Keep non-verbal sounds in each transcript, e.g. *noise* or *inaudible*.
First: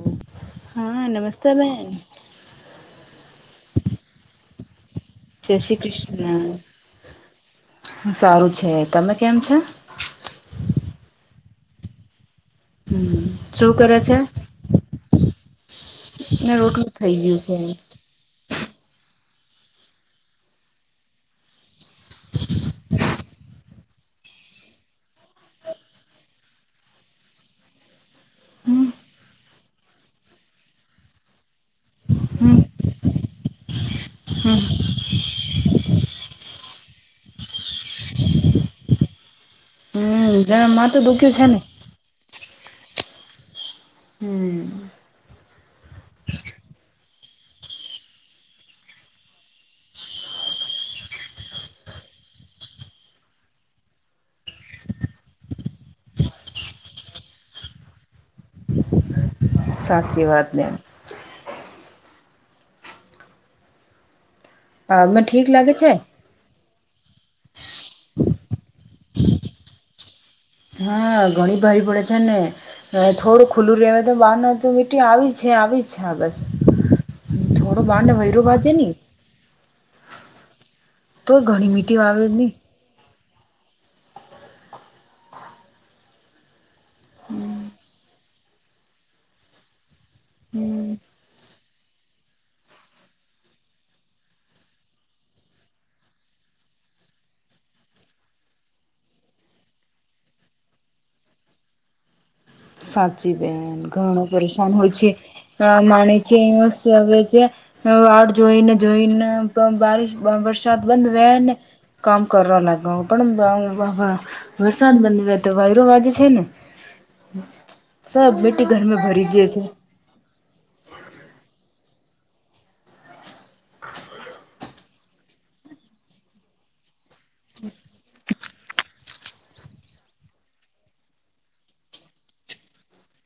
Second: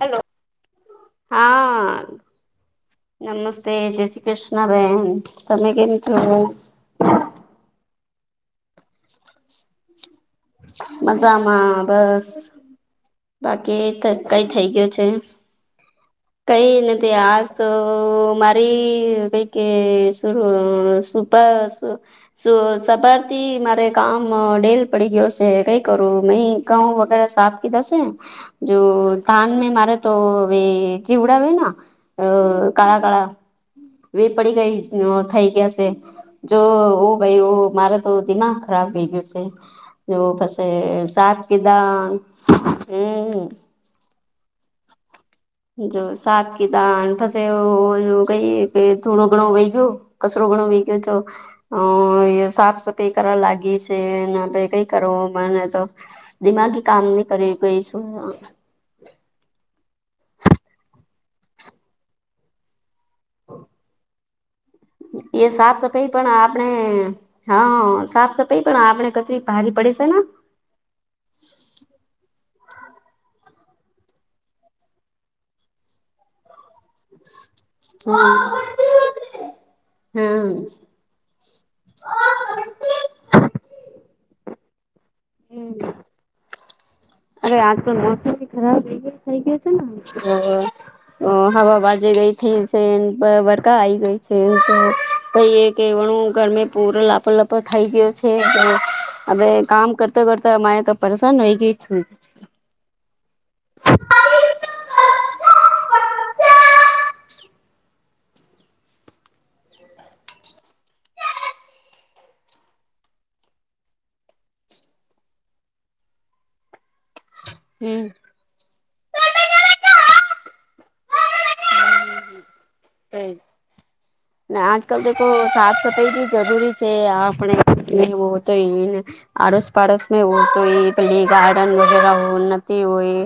Hello. હા નમસ્તે બેન. હા નમસ્તે, જય શ્રી કૃષ્ણ બેેન. જય તમે શ્રી કેમ છો? કૃષ્ણ. સારું છે. તમે કેમ છો? મજામાં બસ. હમ. શું બાકી કરે તો છે કઈ થઇ ગયો છે. ને કઈ રોટલું થઈ નથી ગયું આજ છે. તો મારે *unintelligible* થી મારે કામ ડેલ પડી ગયો છે કઈ કરું મે ઘઉં વગેરે સાફ કીધાસે. જો હમ ધાન મે મારે તો વ જીવડાવ ના અ હમ કાળા કાળા એ પડી હમ ગઈ થઈ. ગયા છે જો ભાઈ મારો તો દિમાગ ખરાબ થઈ ગું છે. એવું હમ જરા પછી માથું દુખ્યું સાત છે ને વીઘા ક *unintelligible* હમ. જો સાત કીધાને પછી ઓલો કઇ થશે કઈ કે થોડો ઘણો વહી ગયો કચરો કો સાફ સફાઈ કરવા લાગી છે કઈ કરો મ તો દિમાગી કામ ન કરી એશું સાચી વાત. હા. હાલમાં એ ઠીક લાગે સાફ છે? સફાઈ પણ આપણે હા સાફ સફા હા ઘણી ભારી પડે છે ને થોડુંક ખુલ્લું રહેવા તો બહારનો તો મીટ્ટી આવી જ છે આવી જ છે આ બસ થોડો બાડને વાયરો બાજે નહી હમ. તોય ઘણી મીઠી આવે જ નહી. હમ. અરે આજ તોલ મોસમ ખરાબ થઇ ગ છે હમ તો હવા અવાજે ગઈ થઈ છે વરકા આઈ ગઈ છે એમ તો કઈ એ વણું ઘરમે પૂરો લાપ લપર થઈ ગયો છે હવે કામ કરતાં કરતા અમારે તો પરેશાન હોઈ ગય. ઠીક છે. સાચી બેન ઘણો પરેશાન હોય છે. અ માણે છે હશે એ હવે છે વાળ જોઈને જોઈને પન બારીશ પન વરસાદ બંધ વે ને કામ કરવા લાગ્યો પણ વ વરસાદ બંધ તો વાયરોવાજે છે ને. હમ. સબ બેટી ઘરમાં ભરી જે છે. *unintelligible* ન આજકાલ દોતો સાફ સફાઈ બી જરૂરી છે આપણે એવું તો એને આડોસ પાડોસમાં હો તો એ પહેલી ગાર્ડન વગેરે હોન્ન હોય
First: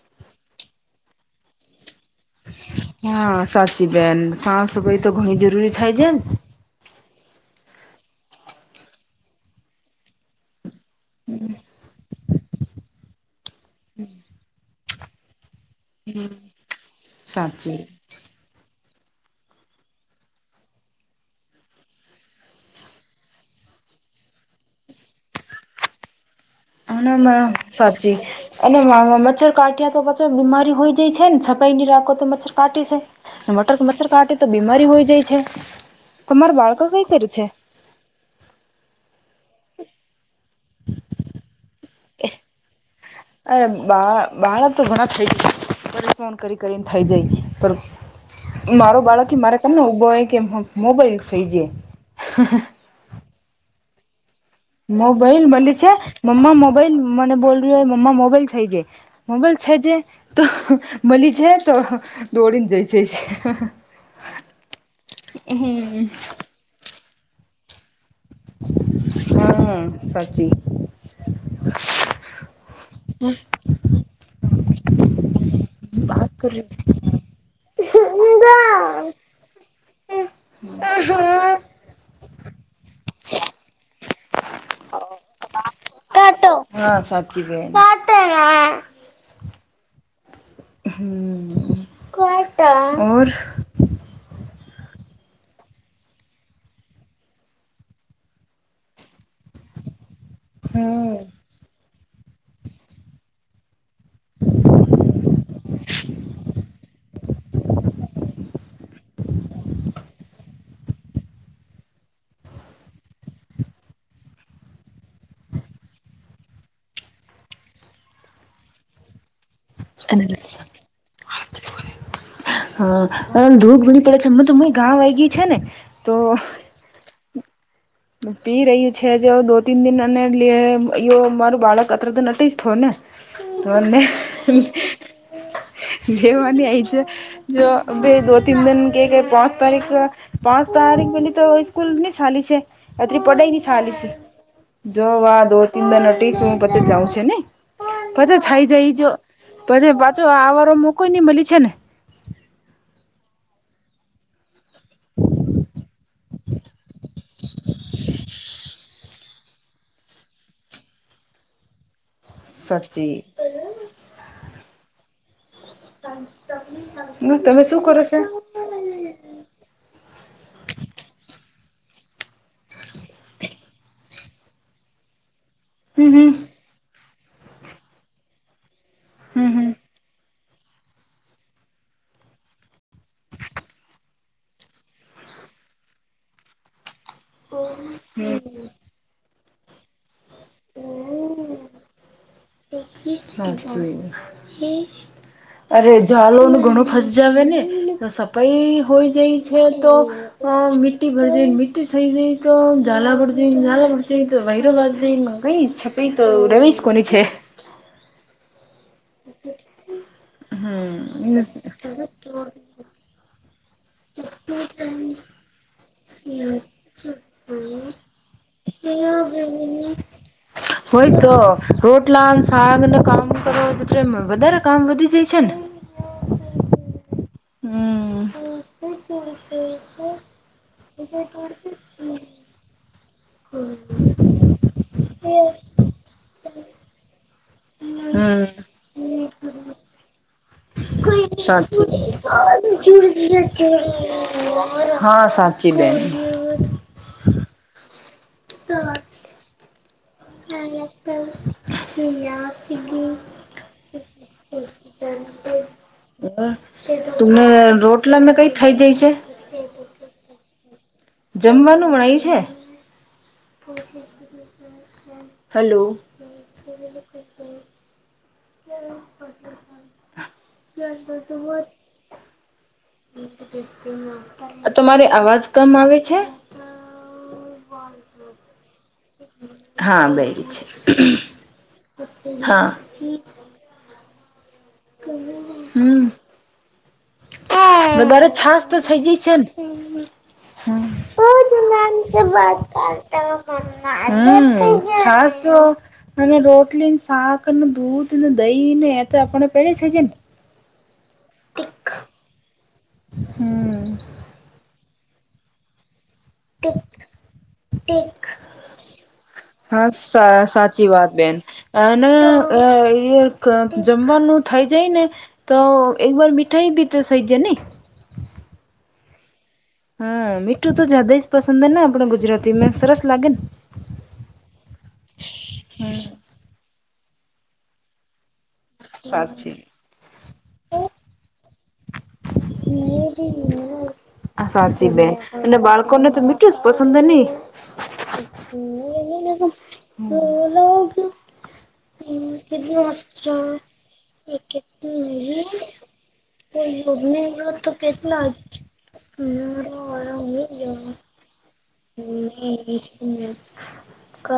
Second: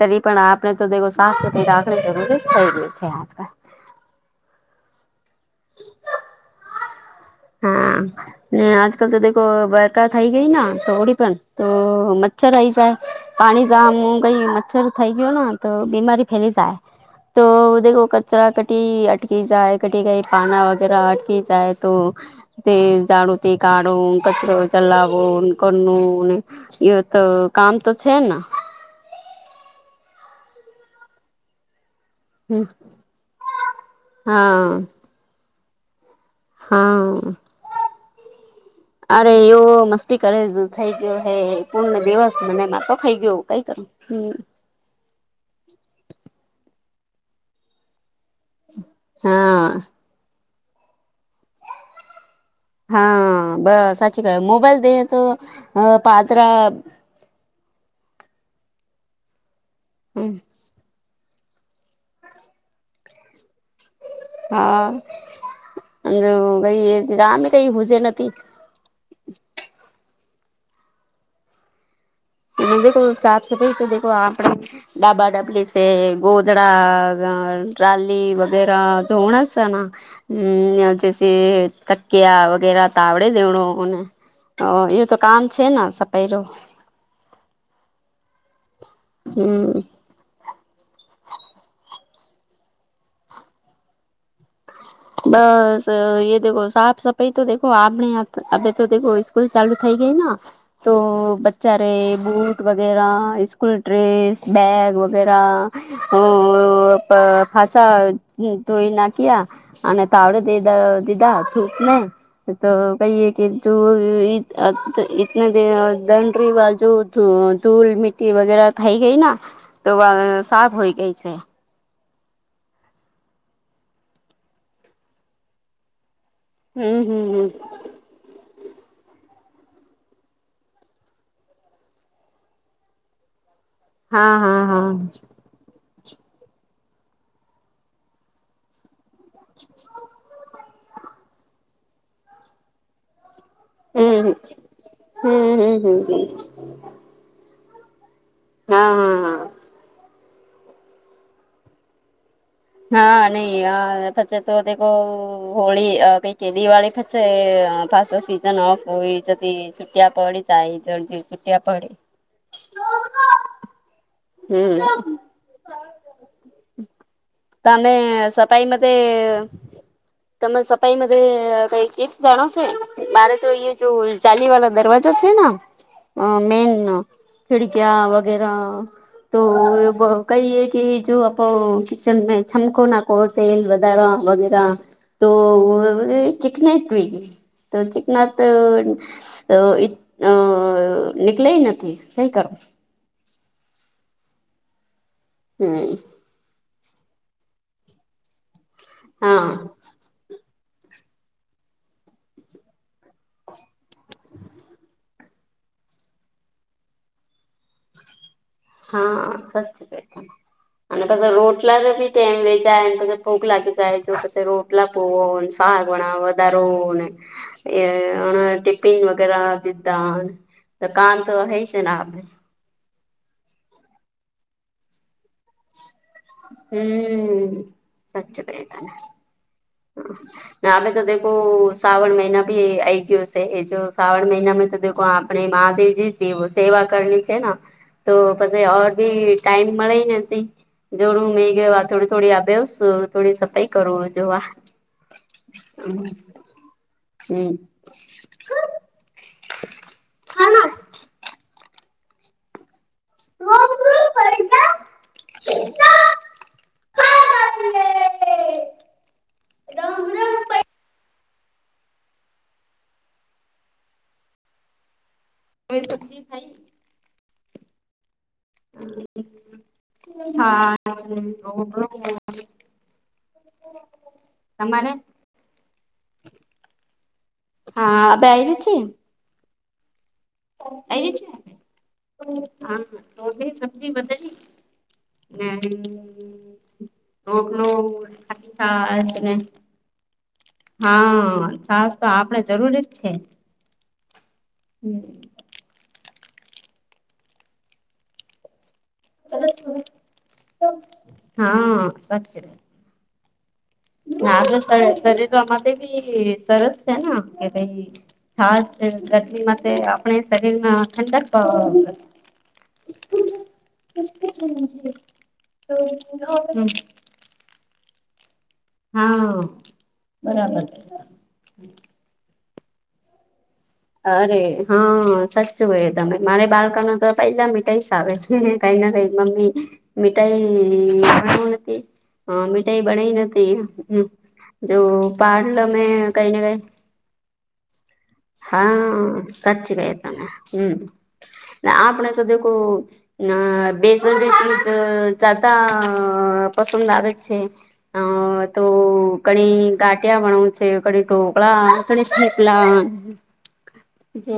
તરી પણ આપ આપણે તો જેઓ સાખ રોટલી રાખે જરૂરી સ. હા સાચી બેન સાફ સફાઈ તો ઘણી જરૂરી છે જેન હા, ને આજ કલ તો દેખો બરકા થઈ ગઈ ન તોડી પણ તો મચ્છર આઈ જાય પાણી જ આમ કઈ મચ્છર થઈ ગયો ન. તો બીમારી ફેલી જાય તો સાચી દેખો કચરા કટી અટકી જાય કટી કઈ પાના વગેરે અટકી જાય તો તે જાડું તે કાડું કચરો ચલાવો કોનું તો અને કામ તો છે ન કાટે તો પછી બીમાારી હોય જાય છે ન છતાઈ નિરાકર મચ્છર કાટે છે મટર મચ્છર કાટે તો હા બીમારી હોય જાય છે. તમારું બાળકો કઈ કર્યું હા છે. એવ મસ્તી કર ગ્યો થઈ ગ્યો હે પૂરો દિવસ મને માંતો ખઇ ગ્યો કઈ અરે કરું બા હમ. બાળક તો ઘણા થઈ *inaudible* પરેશાન કરી કરીને થઈ જાય પર મારો બાળક મારે હા તમને ઉભો હોય કે મોબાઈલ થઈ જાય હ હ. હા, બસ આ મોબાઈલ મલી છે મમ્મા પાત્રા મોબાઈલ મને બોલ રહ્યું ને મા મોબાઈલ છે જે મોબાઈલ છે જે તો મલી છે તો હ દોડીને જાય છે હા હા. હા, હમ કઈ ગામે કઈ હજે નથી. હા, સાચી. એ દો સાફ સફાઈ તો દેખો આપણા ડાબા ડબલી તે વાત કર ગોધડા ટાલી વગેરા ધોણસાના હ. એયા જેશે કત કેયા વગેરા તા આવડે દેવણો એ તો કામ છે ના સતયરો કાટો હા, સાચી ભઈ હમ. હ કોટર હર્ષ *unintelligible* બસ એ દેખો સાફ સફાઈ તો દેખો આપની આ આપડે તો દેખો સ્કૂલ ચાલુ થઈ ગઈ ના તો હમ. બચ્ચા રે બૂટ વગેરા સ્કૂલ ડ્રેસ બેગ વગેરા તો અ ફસાની તોઈ ના તેયા અને તાવડે તેદ દીધા ઠીક ને તો કહીએ કે જો એ તો ઈ અ *unintelligible* દ દંડરી વા જો ધૂલ મિ્ટી વગેરા ખાાઈ ગઈ ના તો વા સાફ હોય ગઈ સે. હા, અ જો ધૂખ ભૂની પડે છે હ તો મ ગાં આવી ગય છે ને તો હમ હમ હમ. પી રહ્યું છે જે દો તિન દિન અને લે લો મારું બાળક અત્ર તો નતી જ થ ને. ધરને હા હા હા લેવાની આઈ જ જો બે દો તીન દિન કેય કે પાંચ તારીખ પાંચ તારીખ પેલી તો સ્કૂલની ચાલી છે અત્રિ પડયની ચાલીસ હમ જો વા દો તી મને ટી શું હું પછી જાઉં છે ને પછ થઇ જાય જો પછી પાછો આ વારો મોકોઈ નઈ મળી છે ને હા નહી હાં પછ ત તે કૌ હોળી અ પેં કે દિવાળી ખચ પાછો સીઝન ઓફ હોય જતી છૂટિયા પડી જાય *inaudible* *unintelligible* સાચી હમ *inaudible* તમે કરો છો? સફાઈ મતે તમે સફાઈ મતે કઈ કેફ જાણો છે મારે તો જો ચાલી વાળા દરવાજા છે ને હમ હમ અ મેન ખિડક્યા વગેરા હમ હમ હમ. તોબ કહીયે કે જો આપડો *unintelligible* છમકો ના કહો તેલ વધારા વગેરા તો ચિકને *unintelligible* ચિકના તો તો અ નીકલેય નથી હું કર સાચુ હમ અરે જાલો ન ઘણો ફસ જાવે ને તો સફાઈ હોય જાય હા છે તો *unintelligible* કઈ છપરી તો રવીશ કોની છે હા સાચી બેઠ અને પાછા હમ રોટલા ને બી ટાઈમ વે છા ભૂગ લાગી રોટલા *inaudible* સાહણા વધારો હો ને એ અને ટી કામ હોય તો હૈ છે ને આપડે રોટલા શાકનું કા *unintelligible* વધારે કામ વધી જાય છે ને હમ હમ સાચુ કેય તમે *unintelligible* તો દેખો શ્રાવણ મહિના ભી આઈ ગયો છે એ જો સાાવણ મહિનામાં તો આપણે મહાદેવજી સેવા કર તો પછી ઓર બી ટાઈમ હમ મળે નથી જોડું મેહી ગવા સાચી થોડી થોડી આ બેવસું થોડી સફાઈ કરું જોવા. હા સાચી હમ *inaudible* હમ *inaudible* *inaudible* *inaudible* તુંમને રોટલામે કઈ થઈ જઈ છે *inaudible* જમવાનું બણાય છે હલો *inaudible* *inaudible* તમારે અવાજ કમ આવે છે હા બાયરી ચે હા બાયરી છે હા હમ રોટલો વધારે છાસ તો થઈ જઈ છે ને *inaudible* હા છાસ તો આપણે જરૂરી જ છે હમ છસો અને રોટલી શાક, દૂધ ને દહી ને એ તો આપને પેલે છે જેમ હા *inaudible* *inaudible* સરસ છે કે ભાઈ, હમ છાસ ગરમીમાં આપણે શરીર ના ન અને જમવાનું થઈ જાય ને, તો એકવાર મીઠાઈ બી તો સઈજ ને. હા. હા બરાબર મીઠું તો જ્યાદા જ પસંદ ને આપણ ગુજરાતી મે સરસ લાગે ને. અરે હા સસ્તું હોય તમે મારે બાળક ન તો પેલા મીઠાઈસ આવે. કઈ ના કઈ મમ્મી, સાચી મિઠાઈ ખ હતી. હા મીઠાઈ બના નથી. આ જો સાચી બેન, અને પાર્લર મેં બાળકોને તો કઈ ને મીક્યું કઈ જ પસંદ નહી. હા સાચી વા તમે હમ. ના આપણે તો દખો અ બેસન ચીજ ચાધ હ પસંદ આવેે જ છે. અ તો ઘણી ગાટિયા ભણવું છે ઘણી ઢોકળા. પલા *unintelligible*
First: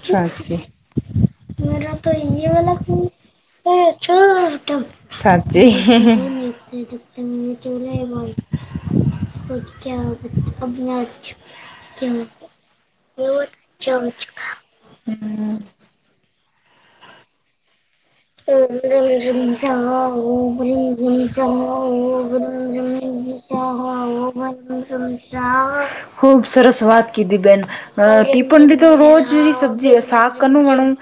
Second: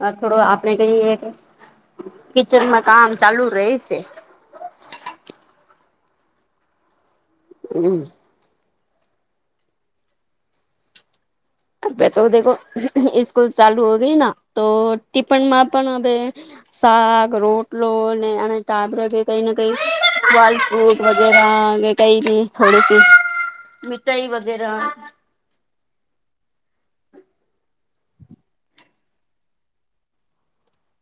હ થોડું સાચી. આપણે કઈ એક મેરા તો એ વાલા કિચનમાં કામ ચાલુ ર છે. હમ *unintelligible* *unintelligible* હવે તો દેખો સ્કૂલ ચાલુ હો ગઈના તો ટિફનમાં પણ હવે સાગ રોટ રલન સાઓ ફલ ભું ફ્રૂટ ગ વગેરા કે કઈ સમો બી થોડીસી *unintelligible* ા મીઠાઈ વગેરા હો મશા ખૂબસરત *unintelligible* સ્વાદ કીધી બેન, અ ટીપન તો રોજ સબ્જી સાક કનું વણું,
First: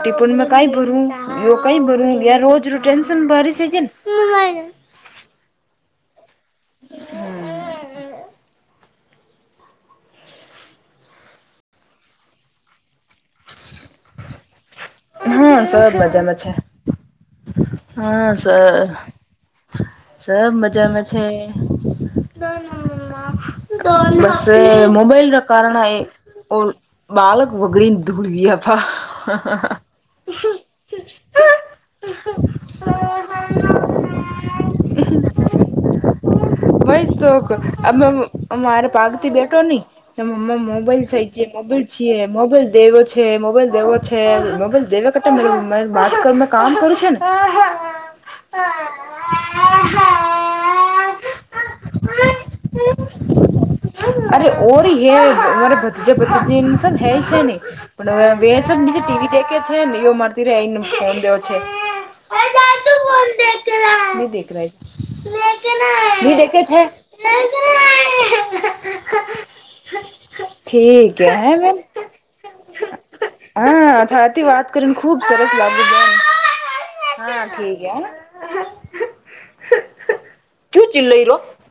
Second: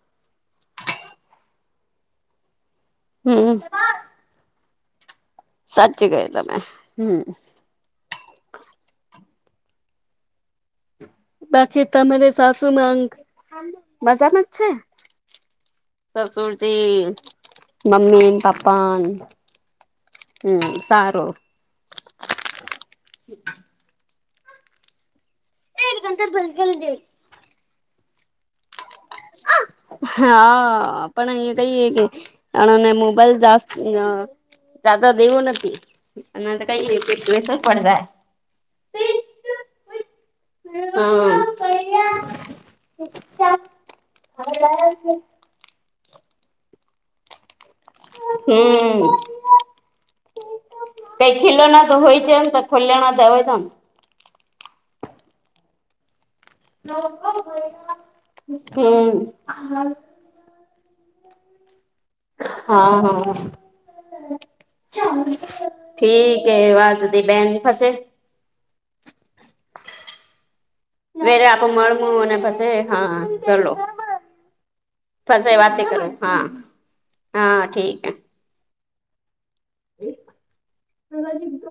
ટી પણ મે કઈ ભરું કઈ ભરું રોજ ર ટેન્શન હમ ભરીસ છે ને. સાચી કહ્યું તમે હમ હમ. બાકી તમારે સાસુમાંક મજામાં જ છે? હા સોગ મજામાં છે. સસુરજી હા મમ્મી સર પપ્પા સબ હમ મજામાં છે. સારું મોબાઈલખ *unintelligible* કારણ ઓ બાળક વગડીને ધોળવી આપા. હા પણ અહી કહીએે કે, મોબાઈલ જાસ્ત દાદા દેવ નથી. અને તો વ કઈ તો પ્રેશર પડ અમે અમારે પાગ થી બેઠો નહી. એ મ્મા મોબાઈલ થ છે મોબાઈલ છીએ મોબાઈલ દેવો છે મોબાઈલ દે છે જાય મોબાઈલ દેવે બાત કર કામ કરું છે ને. હમ, પખી ખના તો હોય છે ને તો ખોલણા દવાય તમ. અરે ઓરિ હ. હે છે ને, તો પણ હમ ટીવી દેખ છે હા ને એ માતી રે છો દ્યો છે. હા હા, ની દેખ રહા હે ની ઠીક. વાત હતી બેન ફસે. હ *unintelligible* *inaudible* વરે હે આપે બેન મળમું અને પછી હા ચલો, હા થારથી વાત કરીને ખુબ પછ સરસ વા લાગ્યું બેન. હા. હા ઠીક એ. કું ચિલ્લાઈ રહ *unintelligible*